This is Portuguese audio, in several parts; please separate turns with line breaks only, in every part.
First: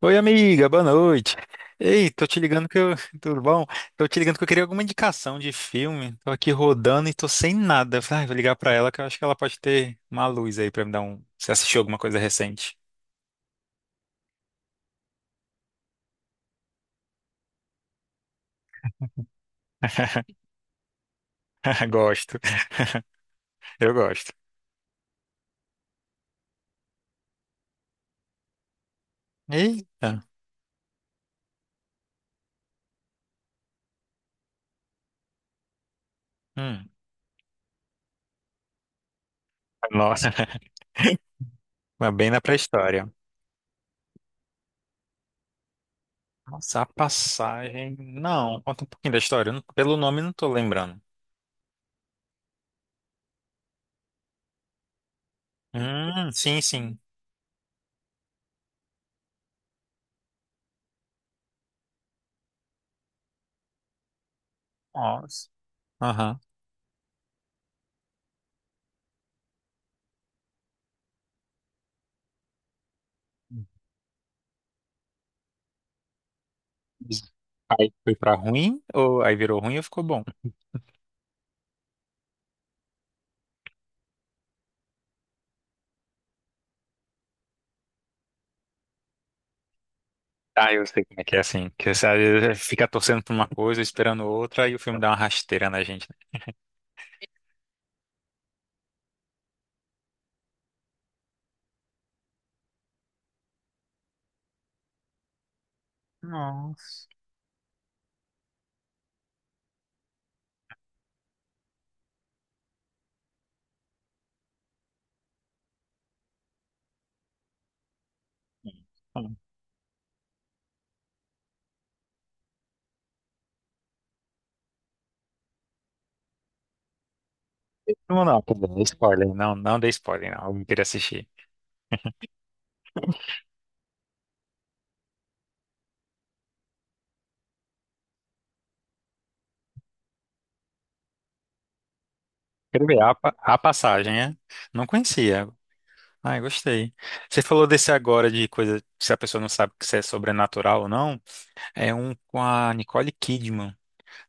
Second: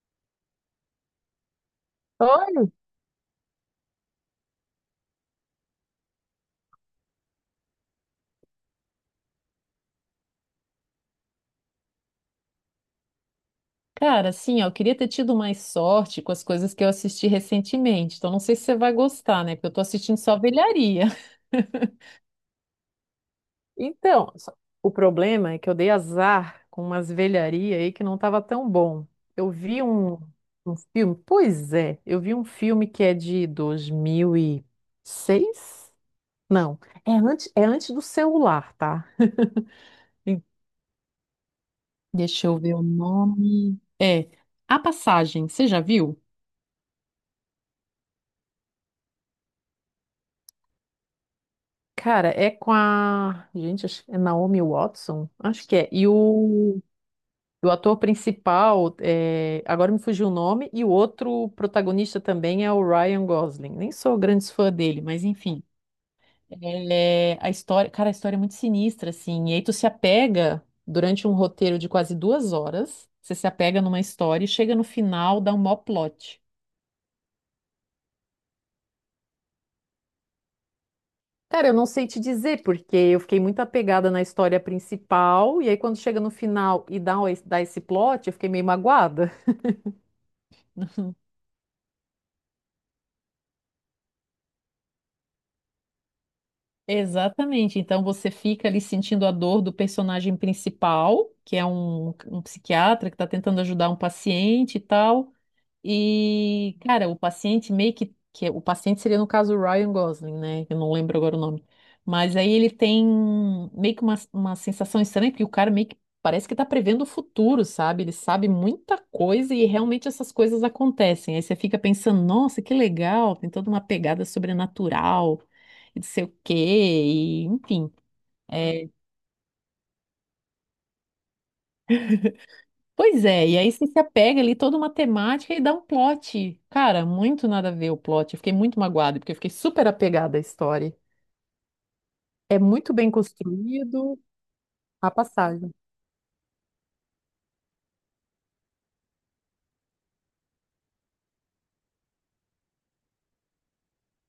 Oi, amiga, boa noite. Ei, tô te
Olha,
ligando que eu. Tudo bom? Tô te ligando que eu queria alguma indicação de filme. Tô aqui rodando e tô sem nada. Eu falei, ah, vou ligar pra ela que eu acho que ela pode ter uma luz aí pra me dar um. Você assistiu alguma coisa recente?
cara, assim, ó, eu queria ter tido mais sorte com as coisas que eu assisti recentemente. Então, não sei se você vai gostar, né? Porque eu tô assistindo só velharia.
Gosto, eu gosto.
Então, o problema é que eu dei azar com umas velharias aí que não tava tão bom. Eu vi
Eita.
um filme, pois é, eu vi um filme que é de 2006. Não,
Hum.
é antes do celular, tá?
Nossa,
Em-
mas bem na
Deixa eu ver o
pré-história.
nome. A Passagem, você já viu?
Nossa, a passagem. Não, conta um pouquinho da história. Eu não- Pelo nome, eu não tô lembrando.
Cara, é com a. Gente, é Naomi Watson? Acho que é. E
Sim,
o,
sim.
e o ator principal, agora me fugiu o nome, e o outro protagonista também é o Ryan Gosling. Nem sou grande fã dele, mas
Nossa.
enfim.
Aham.
Cara, a história é muito sinistra, assim. E aí tu se apega durante um roteiro de quase 2 horas, você se apega numa história e chega no final, dá um mó plot.
Aí foi pra ruim? Ou aí virou ruim ou ficou bom?
Cara, eu não sei te dizer, porque eu fiquei muito apegada na história principal, e aí quando chega no final e dá esse plot, eu fiquei meio magoada.
Ah, eu sei como é que é assim. Que você às vezes é, fica torcendo por uma coisa, esperando outra, e o filme dá uma rasteira na gente, né?
Exatamente. Então você fica ali sentindo a dor do personagem principal, que é um psiquiatra que está tentando ajudar um paciente e tal. E,
Nossa.
cara, o paciente meio que é- o paciente seria no caso o Ryan Gosling, né? Eu não lembro agora o nome. Mas aí ele tem meio que uma sensação estranha, porque o cara meio que parece que tá prevendo o futuro, sabe? Ele sabe muita
Não,
coisa e realmente essas coisas acontecem. Aí você fica pensando, nossa, que legal, tem toda uma pegada sobrenatural e não sei o quê, e enfim.
não, não, tudo bem,
é,
spoiler. Não, não dei spoiler, não. Eu queria assistir.
Pois é, e aí você se apega ali toda uma temática e dá um plot. Cara, muito nada a ver o plot. Eu fiquei muito magoada, porque eu fiquei super apegada à história. É
Quero
muito
ver
bem
a passagem,
construído
é? Não
a
conhecia.
passagem.
Ai, gostei. Você falou desse agora de coisa, se a pessoa não sabe se é sobrenatural ou não, é um com a Nicole Kidman.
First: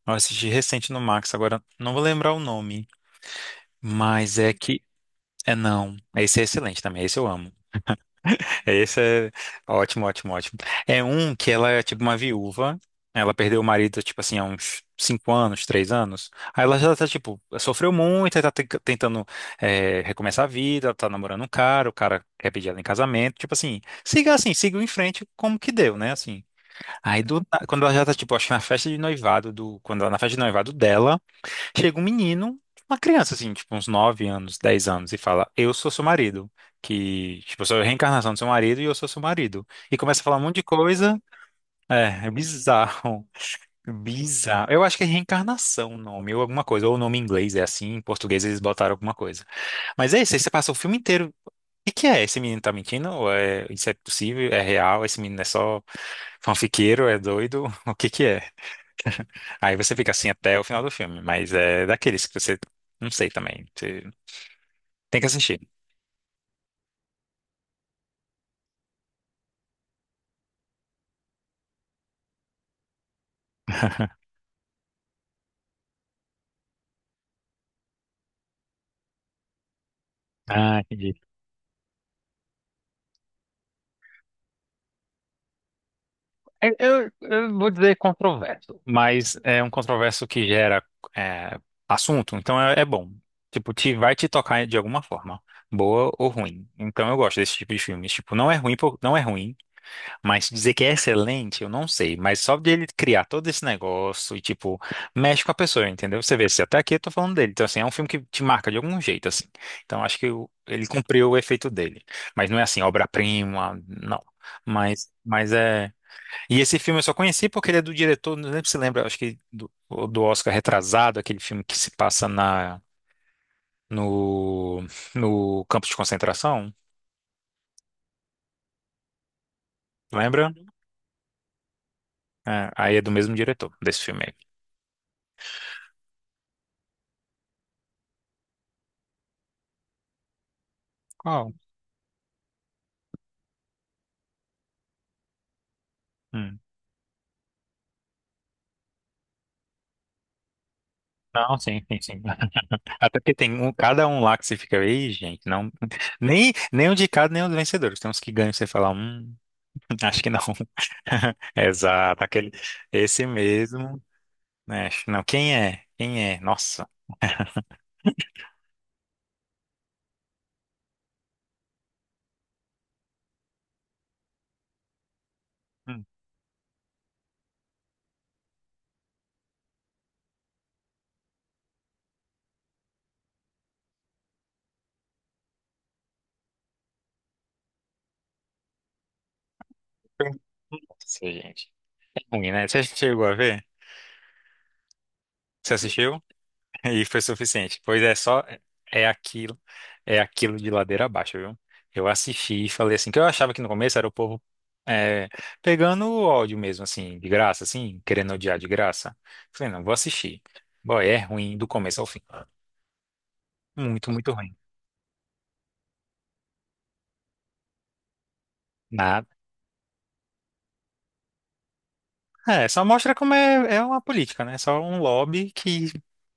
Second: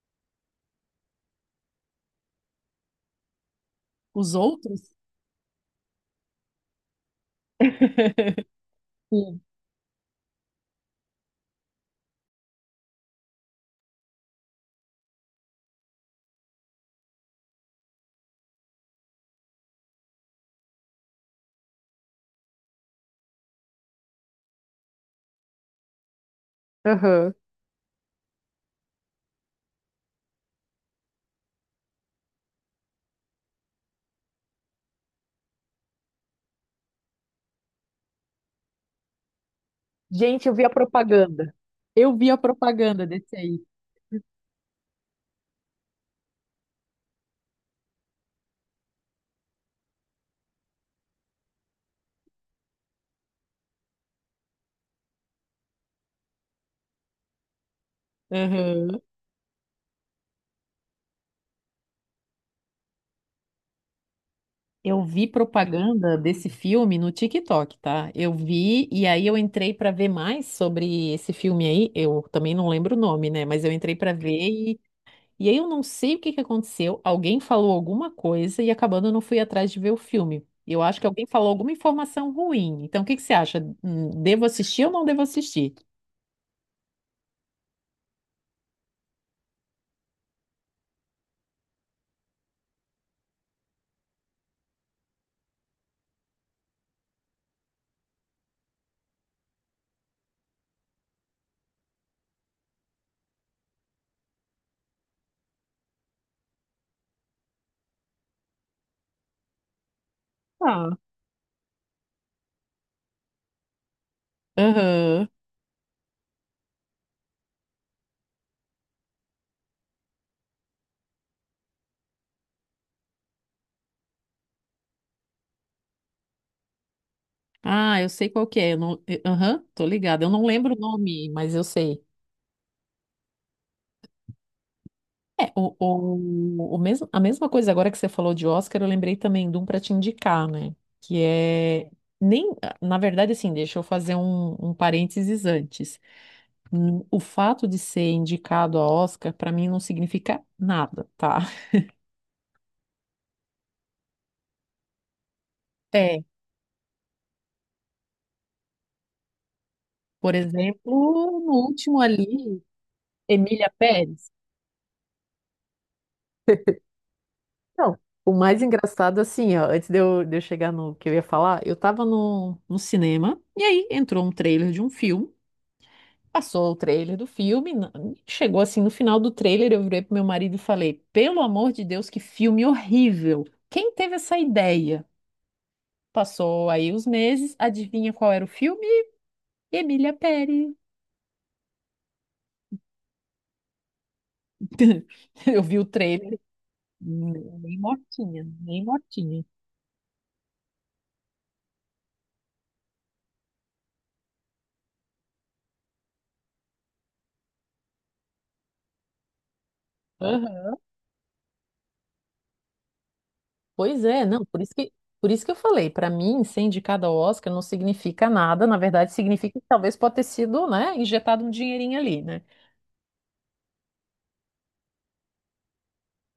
Eu assisti recente no Max, agora não vou lembrar o nome,
Os
mas é
outros?
que é não. Esse é excelente também, esse eu amo. É, esse é
Sim.
ótimo, ótimo, ótimo. É um que ela é tipo uma viúva. Ela perdeu o marido, tipo assim, há uns 5 anos, 3 anos. Aí ela já tá, tipo, sofreu muito, aí tá tentando recomeçar a vida, ela tá namorando um cara, o cara quer pedir ela em casamento. Tipo assim, siga em frente como que deu, né? Assim. Aí
Aham.
quando ela já tá, tipo, acho que na festa de noivado do. Quando ela, na festa de noivado dela. Chega um menino, uma criança assim, tipo uns 9 anos, 10 anos, e fala: eu sou seu marido. Que, tipo, eu sou a reencarnação do seu marido e eu sou seu marido. E começa a falar um
Gente, eu
monte de
vi a
coisa.
propaganda. Eu
É,
vi
é
a propaganda
bizarro.
desse aí.
Bizarro. Eu acho que é reencarnação o nome, ou alguma coisa. Ou o nome em inglês é assim, em português eles botaram alguma coisa. Mas é isso, aí você passa o filme inteiro. O que que é? Esse menino tá mentindo? Ou é, isso é possível? É real? Esse menino é só fanfiqueiro? É doido? O que que é?
Aham.
Aí você fica assim até o final do filme, mas é daqueles que você não sei também. Você
Eu
tem
vi
que assistir.
propaganda desse filme no TikTok, tá? Eu vi e aí eu entrei pra ver mais sobre esse filme aí. Eu também não lembro o nome, né? Mas eu entrei pra ver. E aí eu não sei o que que aconteceu, alguém falou alguma coisa e acabando eu não fui atrás de ver o filme.
Ah,
Eu acho que
entendi.
alguém falou alguma informação ruim. Então o que que você acha? Devo assistir ou não devo assistir?
Eu vou dizer controverso, mas é um controverso que gera é, assunto, então é bom. Tipo, vai te tocar de alguma forma, boa ou ruim. Então eu gosto desse tipo de filmes. Tipo, não é ruim, não é ruim. Mas dizer que é excelente, eu não sei. Mas só de ele criar todo esse negócio e, tipo, mexe com a pessoa, entendeu? Você vê, se até aqui eu tô falando dele. Então, assim, é um filme que te marca de algum jeito, assim. Então, acho que ele
Ah,
cumpriu o efeito dele. Mas não é assim, obra-prima, não. Mas,
aham.
mas é. E esse filme eu só conheci porque ele é do diretor, não lembro se lembra, acho que do, Oscar Retrasado, aquele filme que se passa na, no, no campo de concentração.
Ah, eu sei qual que é. Eu não- eu- Aham, tô ligada. Eu não
Lembra?
lembro o nome, mas eu sei.
É, aí é do mesmo diretor desse filme aí.
A mesma coisa agora que você falou de Oscar, eu lembrei também de um para te indicar, né? Que
Qual?
é. Nem, Na verdade, assim, deixa eu fazer um parênteses antes. O fato de ser indicado a Oscar, para mim, não significa nada, tá?
Não, sim, sim, sim. Até porque tem um, cada um lá que você fica, ei, gente, não,
É,
nem o de cada, nem o do vencedor. Tem uns que ganham, você fala, acho que
por
não.
exemplo, no último
Exato, aquele,
ali,
esse
Emília
mesmo,
Pérez.
né? Não, quem é? Quem é? Nossa.
Não, o mais engraçado, assim, ó, antes de eu chegar no que eu ia falar, eu tava no cinema, e aí entrou um trailer de um filme,
Hum.
passou o trailer do filme, chegou assim no final do trailer, eu virei pro meu marido e falei: pelo amor de Deus, que filme horrível! Quem teve essa ideia? Passou aí os meses, adivinha qual era o filme? Emília Pérez.
Nossa, gente. É ruim, né? Você chegou a ver?
Eu
Você
vi o
assistiu?
trailer,
E foi
nem
suficiente. Pois é, só
mortinha, nem
é
mortinha.
aquilo, é aquilo de ladeira abaixo, viu? Eu assisti e falei assim, que eu achava que no começo era o povo é, pegando o ódio mesmo, assim, de graça, assim, querendo odiar de graça. Falei, não, vou assistir.
Aham.
Boy, é ruim do começo ao fim.
Pois
Muito,
é,
muito
não,
ruim.
por isso que eu falei, para mim, ser indicada ao Oscar não significa nada, na verdade,
Nada.
significa que talvez pode ter sido, né, injetado um dinheirinho ali, né?
É, só mostra como é uma política, né? Só um lobby que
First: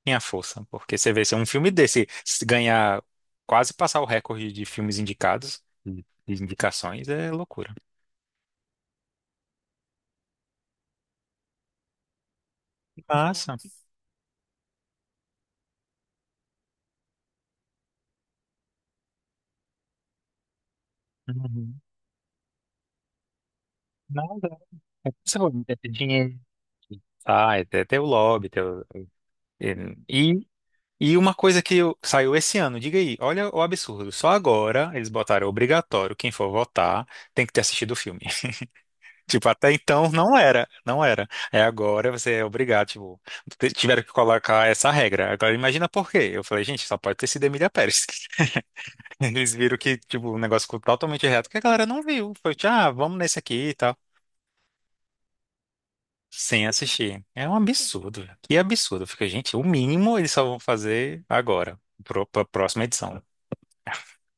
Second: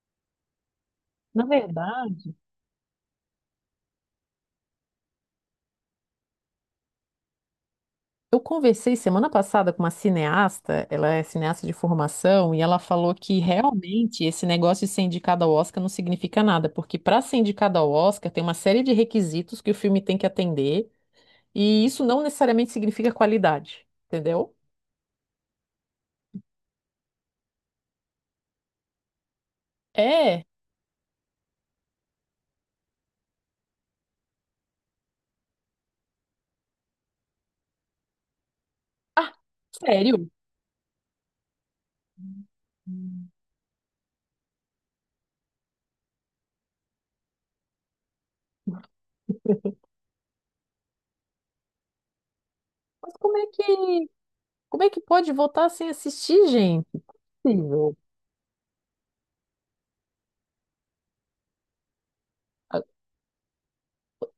tem a força. Porque você vê, se um
Na
filme desse
verdade,
se ganhar, quase passar o recorde de filmes indicados, de indicações, é loucura.
eu conversei semana passada com uma cineasta, ela é cineasta de formação, e ela falou que
Massa.
realmente esse negócio de ser indicada ao Oscar não significa nada, porque para ser indicada ao Oscar tem uma série de requisitos que o filme tem que atender.
Uhum.
E isso não necessariamente significa qualidade, entendeu?
Nada. É pessoa, é ter dinheiro. Ah, é ter o lobby. Ter o...
É.
E, e uma coisa saiu esse ano, diga aí, olha o absurdo. Só agora eles botaram obrigatório, quem for votar tem que ter assistido o filme.
Ah,
Tipo, até então
sério?
não era, não era. É agora você é obrigado, tipo,
Hum.
tiveram que colocar essa regra. Agora imagina por quê. Eu falei, gente, só pode ter sido Emília Pérez. Eles viram que, tipo, o negócio ficou totalmente reto, que a galera não viu. Foi, tipo, ah,
Mas
vamos
como
nesse
é
aqui e tal.
que, como é que pode votar sem assistir,
Sem
gente?
assistir. É um
Possível.
absurdo, velho. Que absurdo. Fica, gente, o mínimo eles só vão fazer agora, pra
Ah,
próxima edição.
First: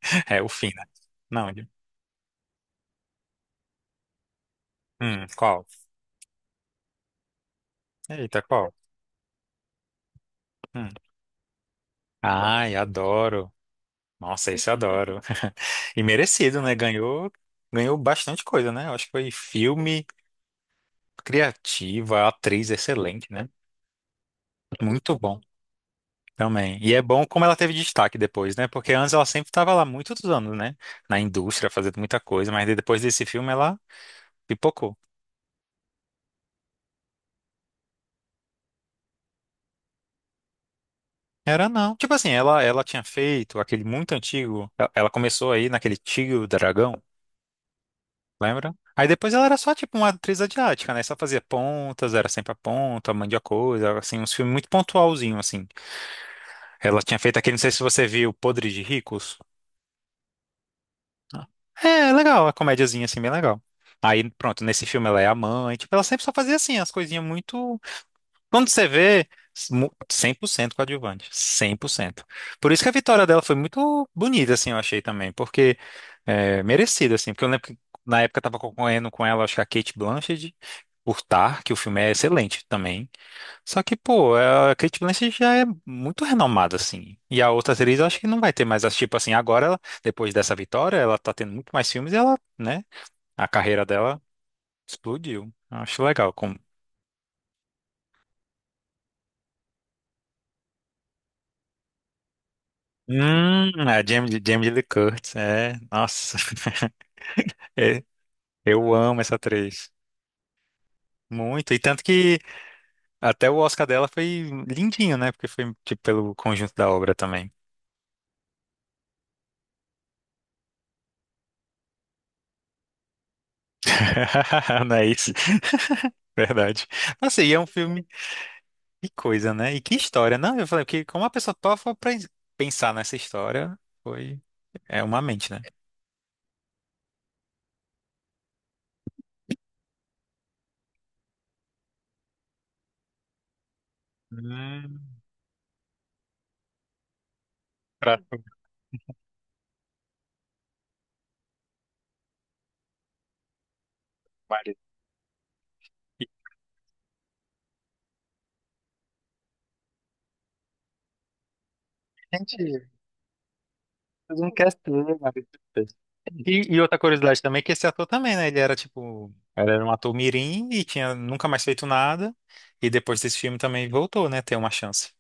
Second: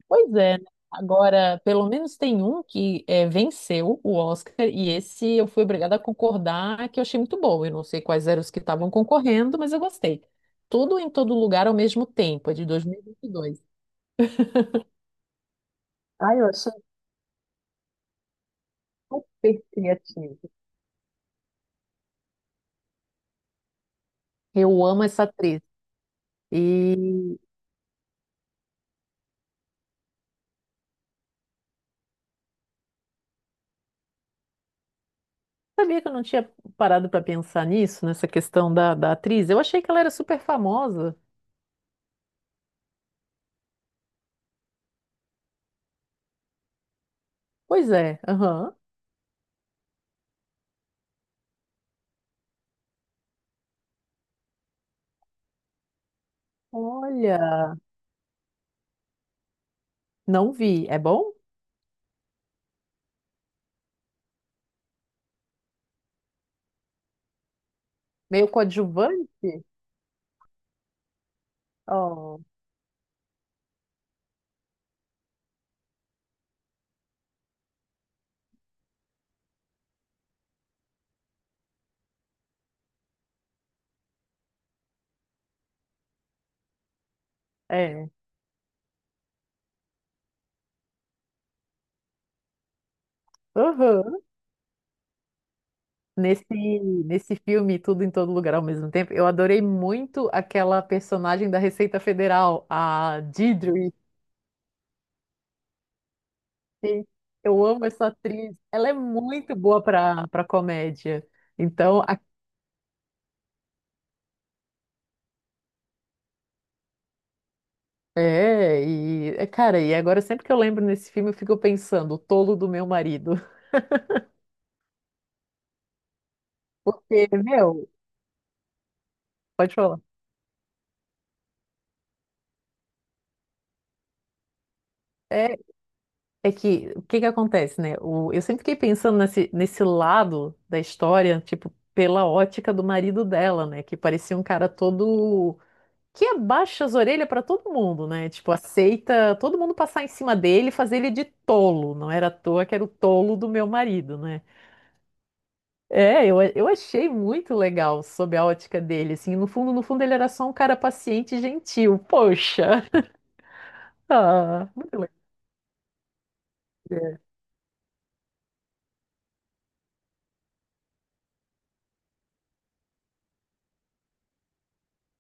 pois
É o
é, né?
fim, né? Não,
Agora, pelo menos tem um venceu o Oscar, e esse eu fui
qual?
obrigada a concordar que eu achei muito bom. Eu não sei quais eram
Eita,
os que
qual?
estavam concorrendo, mas eu gostei.
Hum.
Tudo em Todo Lugar ao Mesmo Tempo, é de
Ai,
dois mil e vinte e
adoro.
dois.
Nossa, esse eu adoro. E
Ah, eu
merecido,
achei
né? Ganhou bastante coisa, né? Eu acho que foi
super
filme
criativo.
criativa, atriz excelente, né?
Eu amo
Muito
essa
bom
atriz.
também. E é bom
E
como ela teve destaque depois, né? Porque antes ela sempre estava lá muitos anos, né? Na indústria, fazendo muita coisa, mas depois desse filme ela pipocou.
sabia que eu não tinha parado pra pensar nisso, nessa questão da atriz? Eu achei que ela era super famosa.
Era não. Tipo assim, ela tinha feito aquele muito antigo. Ela começou aí naquele Tio Dragão,
Pois é,
lembra?
aham.
Aí depois ela era só tipo uma atriz asiática, né? Só fazia pontas, era sempre a ponta, mandia coisa, assim, uns filmes muito pontualzinho, assim. Ela tinha feito
Olha,
aquele, não sei se você viu, Podre de Ricos.
não vi. É bom?
É legal, a comédiazinha assim, bem legal. Aí, pronto, nesse filme ela é a mãe, tipo, ela sempre só fazia assim, as coisinhas muito.
Meio
Quando você vê,
coadjuvante?
100% coadjuvante, 100%.
Oh,
Por isso que a vitória dela foi muito bonita, assim, eu achei também, porque merecida, assim, porque eu lembro que na época eu tava concorrendo com ela, acho que a Kate Blanchett, por Tar, que o filme é excelente também. Só que, pô, a Kate Blanchett já é muito renomada, assim, e a outra atriz eu
é.
acho que não vai ter mais, as tipo assim, agora, ela, depois dessa vitória, ela tá tendo muito mais filmes e ela, né, a carreira
Aham.
dela explodiu. Eu acho legal,
Nesse,
como
nesse filme, Tudo em Todo Lugar ao Mesmo Tempo, eu adorei muito aquela personagem da Receita Federal, a
Hum,
Deirdre.
a Jamie Lee Curtis, é. Nossa,
Sim, eu amo
é,
essa atriz. Ela é
eu amo essa
muito boa
atriz.
para comédia.
Muito. E tanto
Então,
que até o Oscar dela foi lindinho, né? Porque foi, tipo, pelo conjunto da obra também.
Cara, e agora sempre que eu lembro nesse filme, eu fico pensando, o tolo do meu marido.
Não é isso? Verdade.
Porque,
Nossa, e é um
meu,
filme. Que coisa,
pode
né? E que
falar.
história, não? Eu falei, porque como a pessoa topa pra pensar nessa história, foi. É uma mente,
É,
né?
é que o que que acontece, né? Eu sempre fiquei pensando nesse lado da história, tipo, pela ótica do marido dela, né? Que parecia um cara
Hum,
todo que abaixa as orelhas pra todo mundo,
pra...
né? Tipo, aceita todo mundo passar em cima dele e fazer ele de tolo. Não era à toa que era o tolo do meu marido, né? Eu achei muito legal sob a ótica dele, assim, no fundo, no fundo ele era só um cara paciente e gentil,
Gente,
poxa,
fez um
ah,
castor,
muito legal.
mano. E outra
É.
curiosidade também é que esse ator também, né? Ele era tipo, ele era um ator mirim e tinha nunca mais feito nada. E depois desse filme também voltou, né? Ter uma chance.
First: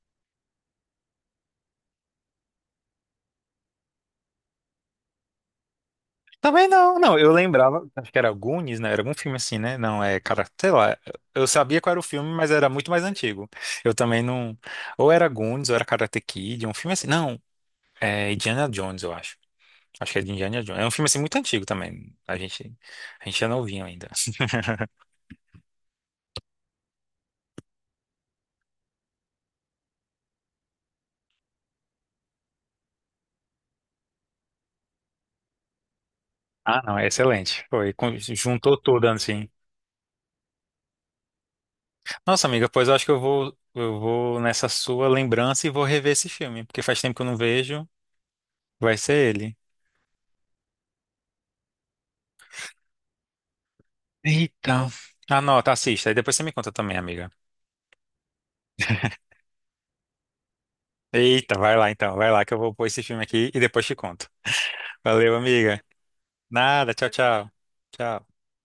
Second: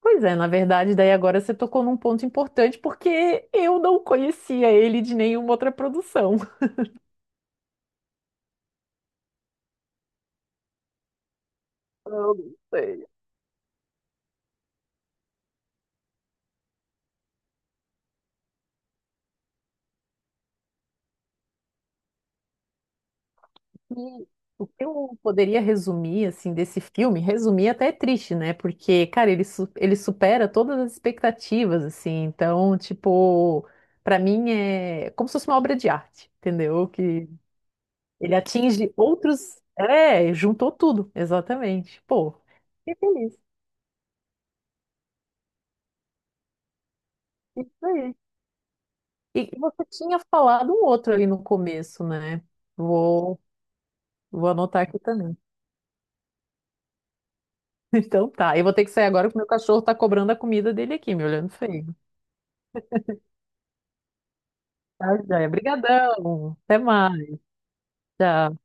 Pois é, na verdade, daí agora você tocou num ponto importante, porque eu não conhecia ele de nenhuma outra produção.
Também não, não. Eu lembrava, acho que era Goonies, né? Era algum filme assim, né? Não, é, cara, sei lá. Eu sabia qual era o filme,
Eu
mas
não
era muito mais
sei.
antigo. Eu também não. Ou era Goonies, ou era Karate Kid, um filme assim. Não, é Indiana Jones, eu acho. Acho que é de Indiana Jones. É um filme assim muito antigo também. A gente é novinho ainda.
E o que eu poderia resumir, assim, desse filme, resumir até é triste, né, porque, cara, ele supera todas as expectativas, assim, então, tipo... Pra mim é como se fosse uma obra de arte,
Ah,
entendeu?
não, é
Que
excelente. Foi,
ele
juntou
atinge
tudo assim.
outros. É, juntou tudo, exatamente. Pô,
Nossa, amiga, pois eu
fiquei
acho que eu
feliz.
vou, eu vou nessa sua lembrança e vou rever esse filme, porque faz tempo que eu não
Isso
vejo.
aí.
Vai ser
E
ele.
você tinha falado um outro ali no começo, né? Vou, vou
Eita.
anotar aqui também.
Anota, assista, e depois você me conta também, amiga.
Então tá. Eu vou ter que sair agora porque meu cachorro tá cobrando a comida dele aqui, me olhando
Eita, vai lá
feio.
então, vai lá que eu vou pôr esse filme aqui e depois te conto.
Tá,
Valeu,
joia.
amiga.
Obrigadão. Até
Nada, tchau,
mais.
tchau. Tchau.
Tchau.